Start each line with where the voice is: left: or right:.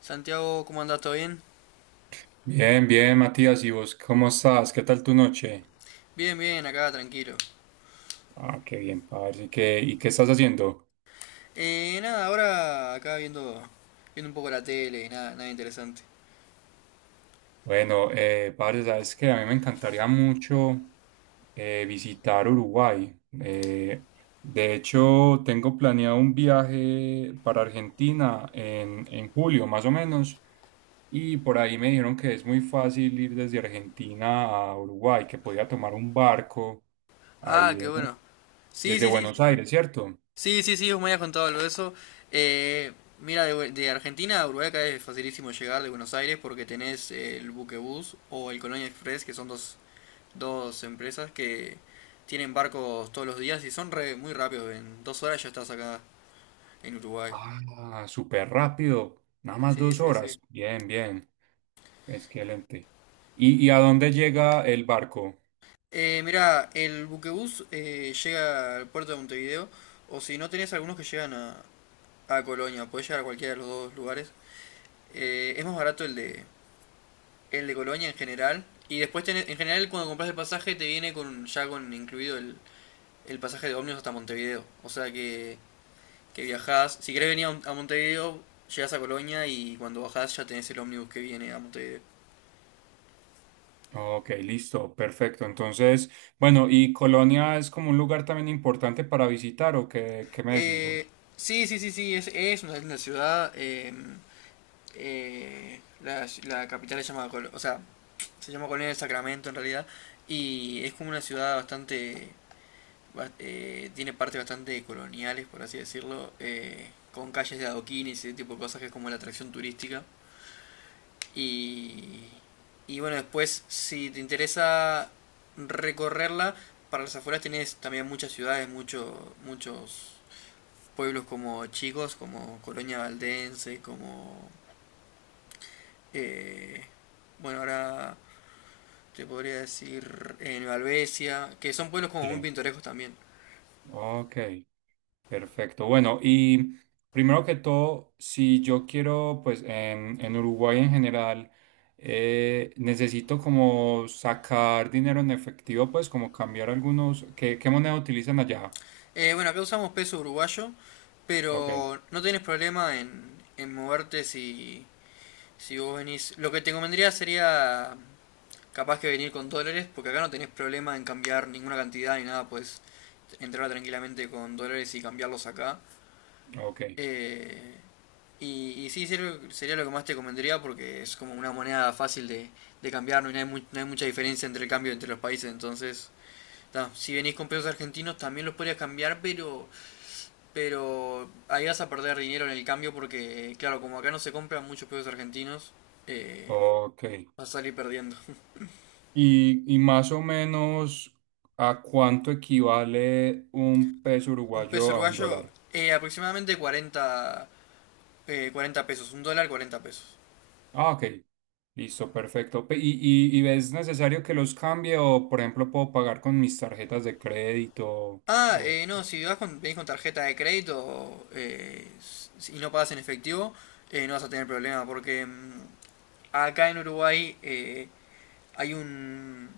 left: Santiago, ¿cómo andás? ¿Todo bien?
right: Bien, bien, Matías, ¿y vos cómo estás? ¿Qué tal tu noche?
left: Bien, bien, acá tranquilo.
right: Ah, qué bien, parce. ¿Y qué estás haciendo?
left: Nada, ahora acá viendo, viendo un poco la tele, nada, nada interesante.
right: Bueno, parce, sabes que a mí me encantaría mucho visitar Uruguay. De hecho, tengo planeado un viaje para Argentina en julio, más o menos, y por ahí me dijeron que es muy fácil ir desde Argentina a Uruguay, que podía tomar un barco
left: Ah,
right: ahí
left: qué
right: en-
left: bueno. Sí,
right: desde
left: sí, sí, sí,
right: Buenos
left: sí.
right: Aires, ¿cierto?
left: Sí, sí, sí, vos me habías contado algo de eso. Eh, Mira, de Argentina a Uruguay acá es facilísimo llegar de Buenos Aires porque tenés el Buquebús o el Colonia Express, que son dos empresas que tienen barcos todos los días y son muy rápidos. En 2 horas ya estás acá en Uruguay.
right: Ah, súper rápido. Nada más
left: Sí,
right: dos
left: sí, sí.
right: horas. Bien, bien. Excelente. ¿Y a dónde llega el barco?
left: Mirá, el Buquebús llega al puerto de Montevideo, o si no tenés algunos que llegan a Colonia, podés llegar a cualquiera de los dos lugares. Es más barato el de Colonia en general, y después en general cuando compras el pasaje te viene con ya con incluido el pasaje de ómnibus hasta Montevideo, o sea que viajás, si querés venir a Montevideo, llegás a Colonia y cuando bajás ya tenés el ómnibus que viene a Montevideo.
right: Ok, listo, perfecto. Entonces, bueno, ¿y Colonia es como un lugar también importante para visitar o qué me decís
left: Eh,
right: vos?
left: sí, sí, sí, sí, es una linda ciudad. La capital se llama, o sea, se llama Colonia del Sacramento en realidad, y es como una ciudad bastante, tiene partes bastante coloniales, por así decirlo, con calles de adoquines y ese tipo de cosas que es como la atracción turística. Y, y bueno, después, si te interesa recorrerla, para las afueras tenés también muchas ciudades, muchos pueblos como chicos, como Colonia Valdense, como eh, bueno, ahora te podría decir en Valvesia, que son pueblos como muy
right: Sí.
left: pintorescos también.
right: Ok. Perfecto. Bueno, y primero que todo, si yo quiero, pues en Uruguay en general, necesito como sacar dinero en efectivo, pues como cambiar algunos. ¿Qué moneda utilizan allá?
left: Bueno, acá usamos peso uruguayo,
right: Ok,
left: pero no tenés problema en moverte si vos venís. Lo que te convendría sería capaz que venir con dólares, porque acá no tenés problema en cambiar ninguna cantidad ni nada, puedes entrar tranquilamente con dólares y cambiarlos acá.
right: ok,
left: Eh, y sí, sería, lo que más te comentaría porque es como una moneda fácil de cambiar, no hay mucha diferencia entre el cambio entre los países, entonces ta, si venís con pesos argentinos también los podrías cambiar, pero ahí vas a perder dinero en el cambio porque, claro, como acá no se compran muchos pesos argentinos, eh,
right: ok.
left: vas a salir perdiendo.
right: Y más o menos, ¿a cuánto equivale un peso
left: Un peso
right: uruguayo a un
left: uruguayo,
right: dólar?
left: aproximadamente 40, 40 pesos, un dólar 40 pesos.
right: Ah, ok. Listo, perfecto. Pe- ¿Y es necesario que los cambie o, por ejemplo, puedo pagar con mis tarjetas de crédito?
left: Ah,
right: O...
left: no, si venís con tarjeta de crédito y no pagas en efectivo, no vas a tener problema, porque acá en Uruguay hay un,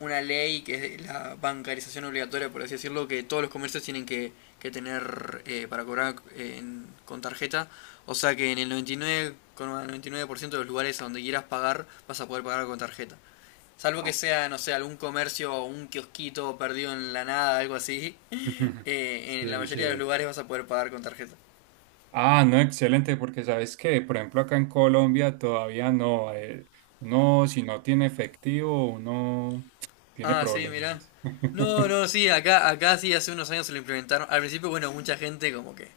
left: una ley que es de la bancarización obligatoria, por así decirlo, que todos los comercios tienen que tener para cobrar con tarjeta. O sea que en el 99,99% de los lugares a donde quieras pagar, vas a poder pagar con tarjeta. Salvo que
right: Ah,
left: sea, no sé, algún comercio o un kiosquito perdido en la nada, algo así. En la
right: Sí,
left: mayoría de los
right: sí.
left: lugares vas a poder pagar con tarjeta.
right: Ah, no, excelente, porque sabes que, por ejemplo, acá en Colombia todavía no. Uno, si no tiene efectivo, uno tiene
left: Ah, sí, mirá.
right: problemas.
left: No, no, sí, acá sí, hace unos años se lo implementaron. Al principio, bueno, mucha gente como que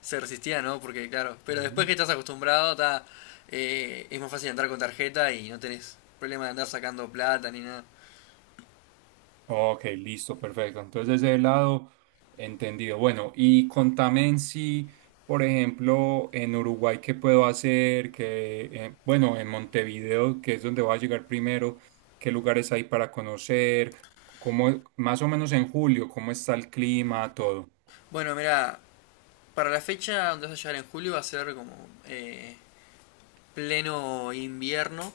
left: se resistía, ¿no? Porque, claro, pero después
right: Ujú.
left: que estás acostumbrado, ta, es más fácil entrar con tarjeta y no tenés problema de andar sacando plata ni nada.
right: Ok, listo, perfecto. Entonces, de ese lado, entendido. Bueno, y contame en sí, por ejemplo, en Uruguay, ¿qué puedo hacer? Que, bueno, en Montevideo, que es donde voy a llegar primero, ¿qué lugares hay para conocer? ¿Cómo, más o menos en julio, cómo está el clima, todo?
left: Bueno, mira, para la fecha donde vas a llegar en julio va a ser como eh, pleno invierno.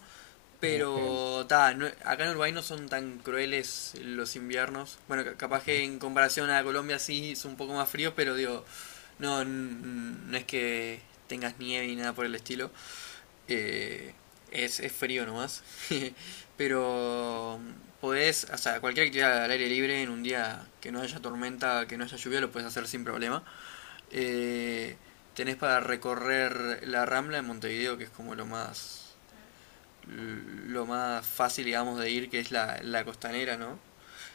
right: Ok.
left: Pero, ta, acá en Uruguay no son tan crueles los inviernos. Bueno, capaz
right: Ujú,
left: que en comparación a Colombia sí es un poco más frío, pero digo, no es que tengas nieve ni nada por el estilo. Eh, es frío nomás. Pero podés, o sea, cualquier actividad al aire libre en un día que no haya tormenta, que no haya lluvia, lo puedes hacer sin problema. Eh, Tenés para recorrer la Rambla en Montevideo, que es como lo más fácil, digamos, de ir, que es la costanera, ¿no?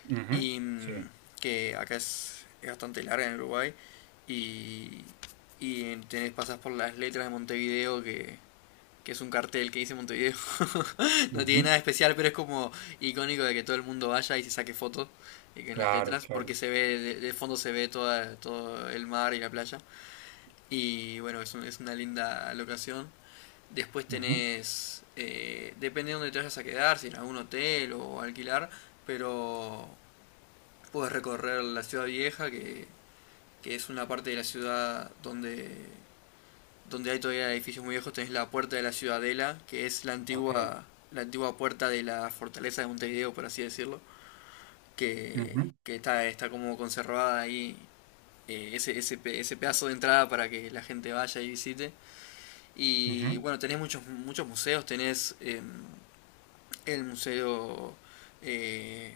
right: ujú,
left: Y
right: sí.
left: que acá es bastante larga en Uruguay. Y, y pasas por las letras de Montevideo, que es un cartel que dice Montevideo. No
right: Ujú,
left: tiene nada especial, pero es como icónico de que todo el mundo vaya y se saque fotos que en las
right: claro,
left: letras,
right: claro.
left: porque se ve, de fondo se ve todo el mar y la playa. Y bueno, es una linda locación. Después
right: Ujú,
left: depende de dónde te vayas a quedar, si en algún hotel o alquilar, pero puedes recorrer la ciudad vieja, que es una parte de la ciudad donde hay todavía edificios muy viejos. Tenés la puerta de la ciudadela, que es la
right: ok.
left: antigua, la antigua puerta de la fortaleza de Montevideo, por así decirlo, que,
right: Ujú,
left: que está como conservada ahí ese pedazo de entrada para que la gente vaya y visite. Y
right: ujú,
left: bueno, tenés muchos, muchos museos, tenés el Museo eh,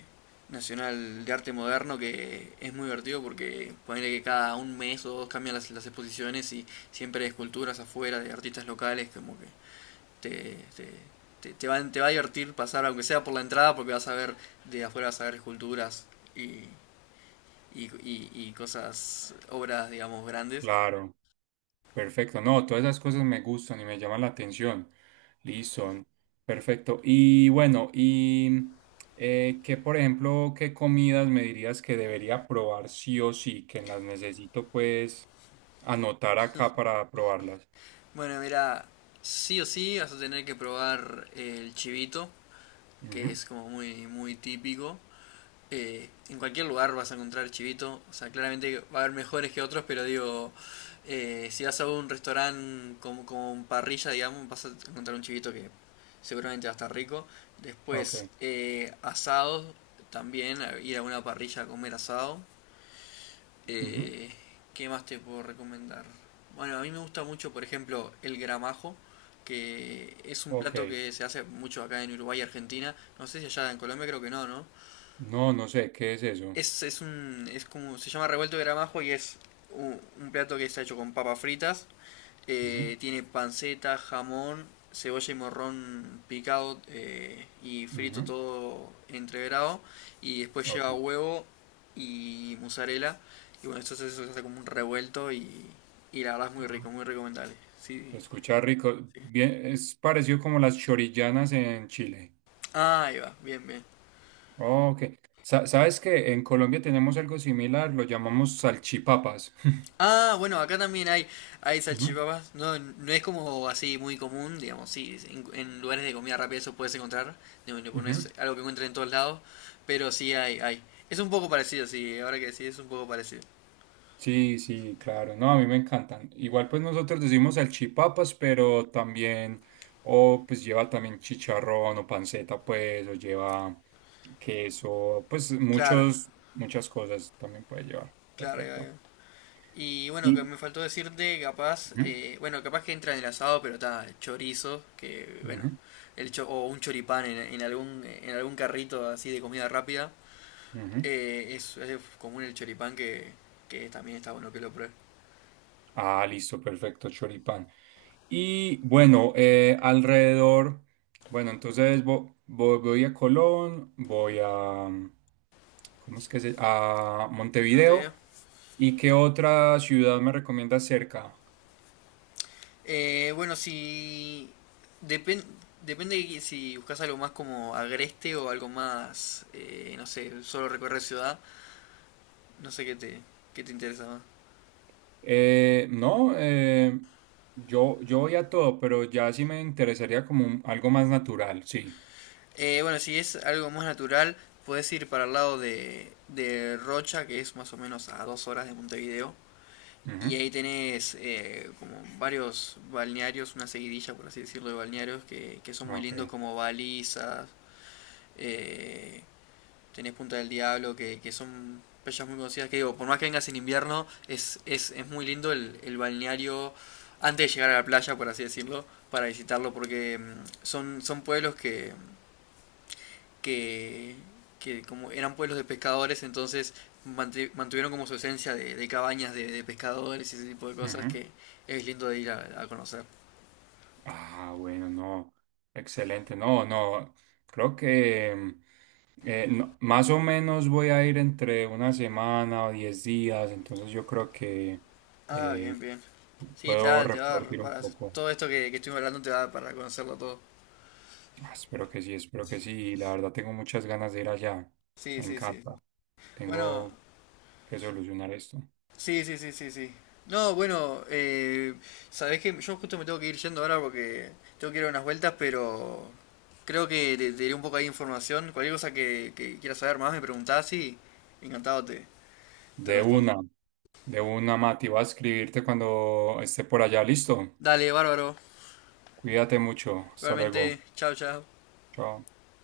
left: Nacional de Arte Moderno, que es muy divertido porque ponerle que cada un mes o dos cambian las exposiciones y siempre hay esculturas afuera de artistas locales, como que te, te, te va a divertir pasar, aunque sea por la entrada, porque vas a ver de afuera, vas a ver esculturas y, y obras, digamos, grandes.
right: claro. Perfecto, no, todas esas cosas me gustan y me llaman la atención. Listo, perfecto. Y bueno, y qué, por ejemplo, qué comidas me dirías que debería probar sí o sí, que las necesito pues anotar acá para probarlas.
left: Bueno, mira, sí o sí vas a tener que probar el chivito, que
right: Ujú,
left: es como muy, muy típico. En cualquier lugar vas a encontrar chivito. O sea, claramente va a haber mejores que otros, pero digo, si vas a un restaurante con parrilla, digamos, vas a encontrar un chivito que seguramente va a estar rico.
right: ok,
left: Después, asados, también ir a una parrilla a comer asado.
right: ujú,
left: Eh, ¿Qué más te puedo recomendar? Bueno, a mí me gusta mucho, por ejemplo, el gramajo, que es un
right: ok.
left: plato que se hace mucho acá en Uruguay y Argentina. No sé si allá en Colombia, creo que no, ¿no?
right: No, no sé, ¿qué es eso?
left: Es un. Es como. Se llama revuelto de gramajo y es un plato que está hecho con papas fritas.
right: Ujú,
left: Tiene panceta, jamón, cebolla y morrón picado y frito
right: ujú,
left: todo entreverado. Y después
right: ok.
left: lleva huevo y mozzarella. Y bueno, esto se hace como un revuelto y la verdad es muy
right: Ah.
left: rico, muy recomendable. Sí,
right: Se escucha rico.
left: sí.
right: Bien, es parecido como las chorillanas en Chile.
left: Ah, ahí va, bien, bien.
right: Oh, ok. Sa- ¿Sabes que en Colombia tenemos algo similar? Lo llamamos salchipapas.
left: Ah, bueno, acá también hay
right: Ujú,
left: salchipapas. No, no es como así muy común, digamos, sí, en lugares de comida rápida eso puedes encontrar. No, no
right: ujú.
left: es algo que encuentres en todos lados, pero sí hay, hay. Es un poco parecido, sí, ahora que decís es un poco parecido.
right: Sí, sí, claro. No, a mí me encantan. Igual pues nosotros decimos salchipapas, pero también, o pues lleva también chicharrón o panceta, pues, o lleva queso, pues
left: Claro,
right: muchos, muchas cosas también puede llevar.
left: claro, ahí va, ahí
right: Perfecto.
left: va. Y bueno, que
right: Y-
left: me faltó decirte, capaz,
right: ujú,
left: bueno, capaz que entra en el asado, pero está chorizo, que bueno,
right: ujú,
left: o un choripán en algún carrito así de comida rápida.
right: ujú.
left: Es común el choripán que también está bueno que lo pruebe.
right: Ah, listo, perfecto, choripán. Y bueno, entonces voy a Colón, voy a, mm, ¿cómo es que se? A
left: ¿Cómo te digo?
right: Montevideo. ¿Y qué otra ciudad me recomienda cerca?
left: Bueno, depende depende si buscas algo más como agreste o algo más. No sé, solo recorrer ciudad. No sé qué te interesa más.
right: No, yo voy a todo, pero ya sí me interesaría como un- algo más natural, sí.
left: Bueno, si es algo más natural, puedes ir para el lado de Rocha, que es más o menos a 2 horas de Montevideo. Y ahí tenés como varios balnearios, una seguidilla por así decirlo de balnearios que son
right: Ujú,
left: muy
right: ok.
left: lindos como Balizas, eh, tenés Punta del Diablo, que son playas muy conocidas, que digo, por más que vengas en invierno, es muy lindo el balneario antes de llegar a la playa, por así decirlo, para visitarlo, porque son pueblos que que, que, como eran pueblos de pescadores, entonces mantuvieron como su esencia de cabañas de pescadores y ese tipo de cosas
right: Ujú.
left: que es lindo de ir a conocer.
right: Ah, bueno, no. Excelente. No, no. Creo que no- más o menos voy a ir entre una semana o 10 días. Entonces yo creo que
left: Ah, bien,
right: eh,
left: bien. Sí, te
right: puedo
left: va, te va a dar
right: repartir un
left: para
right: poco.
left: todo esto que estuvimos hablando te va a dar para conocerlo todo.
right: Ah, espero que sí, espero que sí. La verdad tengo muchas ganas de ir allá.
left: Sí,
right: Me
left: sí, sí, sí.
right: encanta.
left: Bueno,
right: Tengo que solucionar esto.
left: sí, sí, sí, sí, sí. No, bueno, sabés que yo justo me tengo que ir yendo ahora porque tengo que ir a unas vueltas, pero creo que te diré un poco ahí de información. Cualquier cosa que quieras saber más me preguntás y encantado te
right: De
left: respondo.
right: una, de una, Mati. Voy a escribirte cuando esté por allá. Listo.
left: Dale, bárbaro.
right: Cuídate mucho. Hasta
left: Realmente,
right: luego.
left: chao, chao.
right: Chao.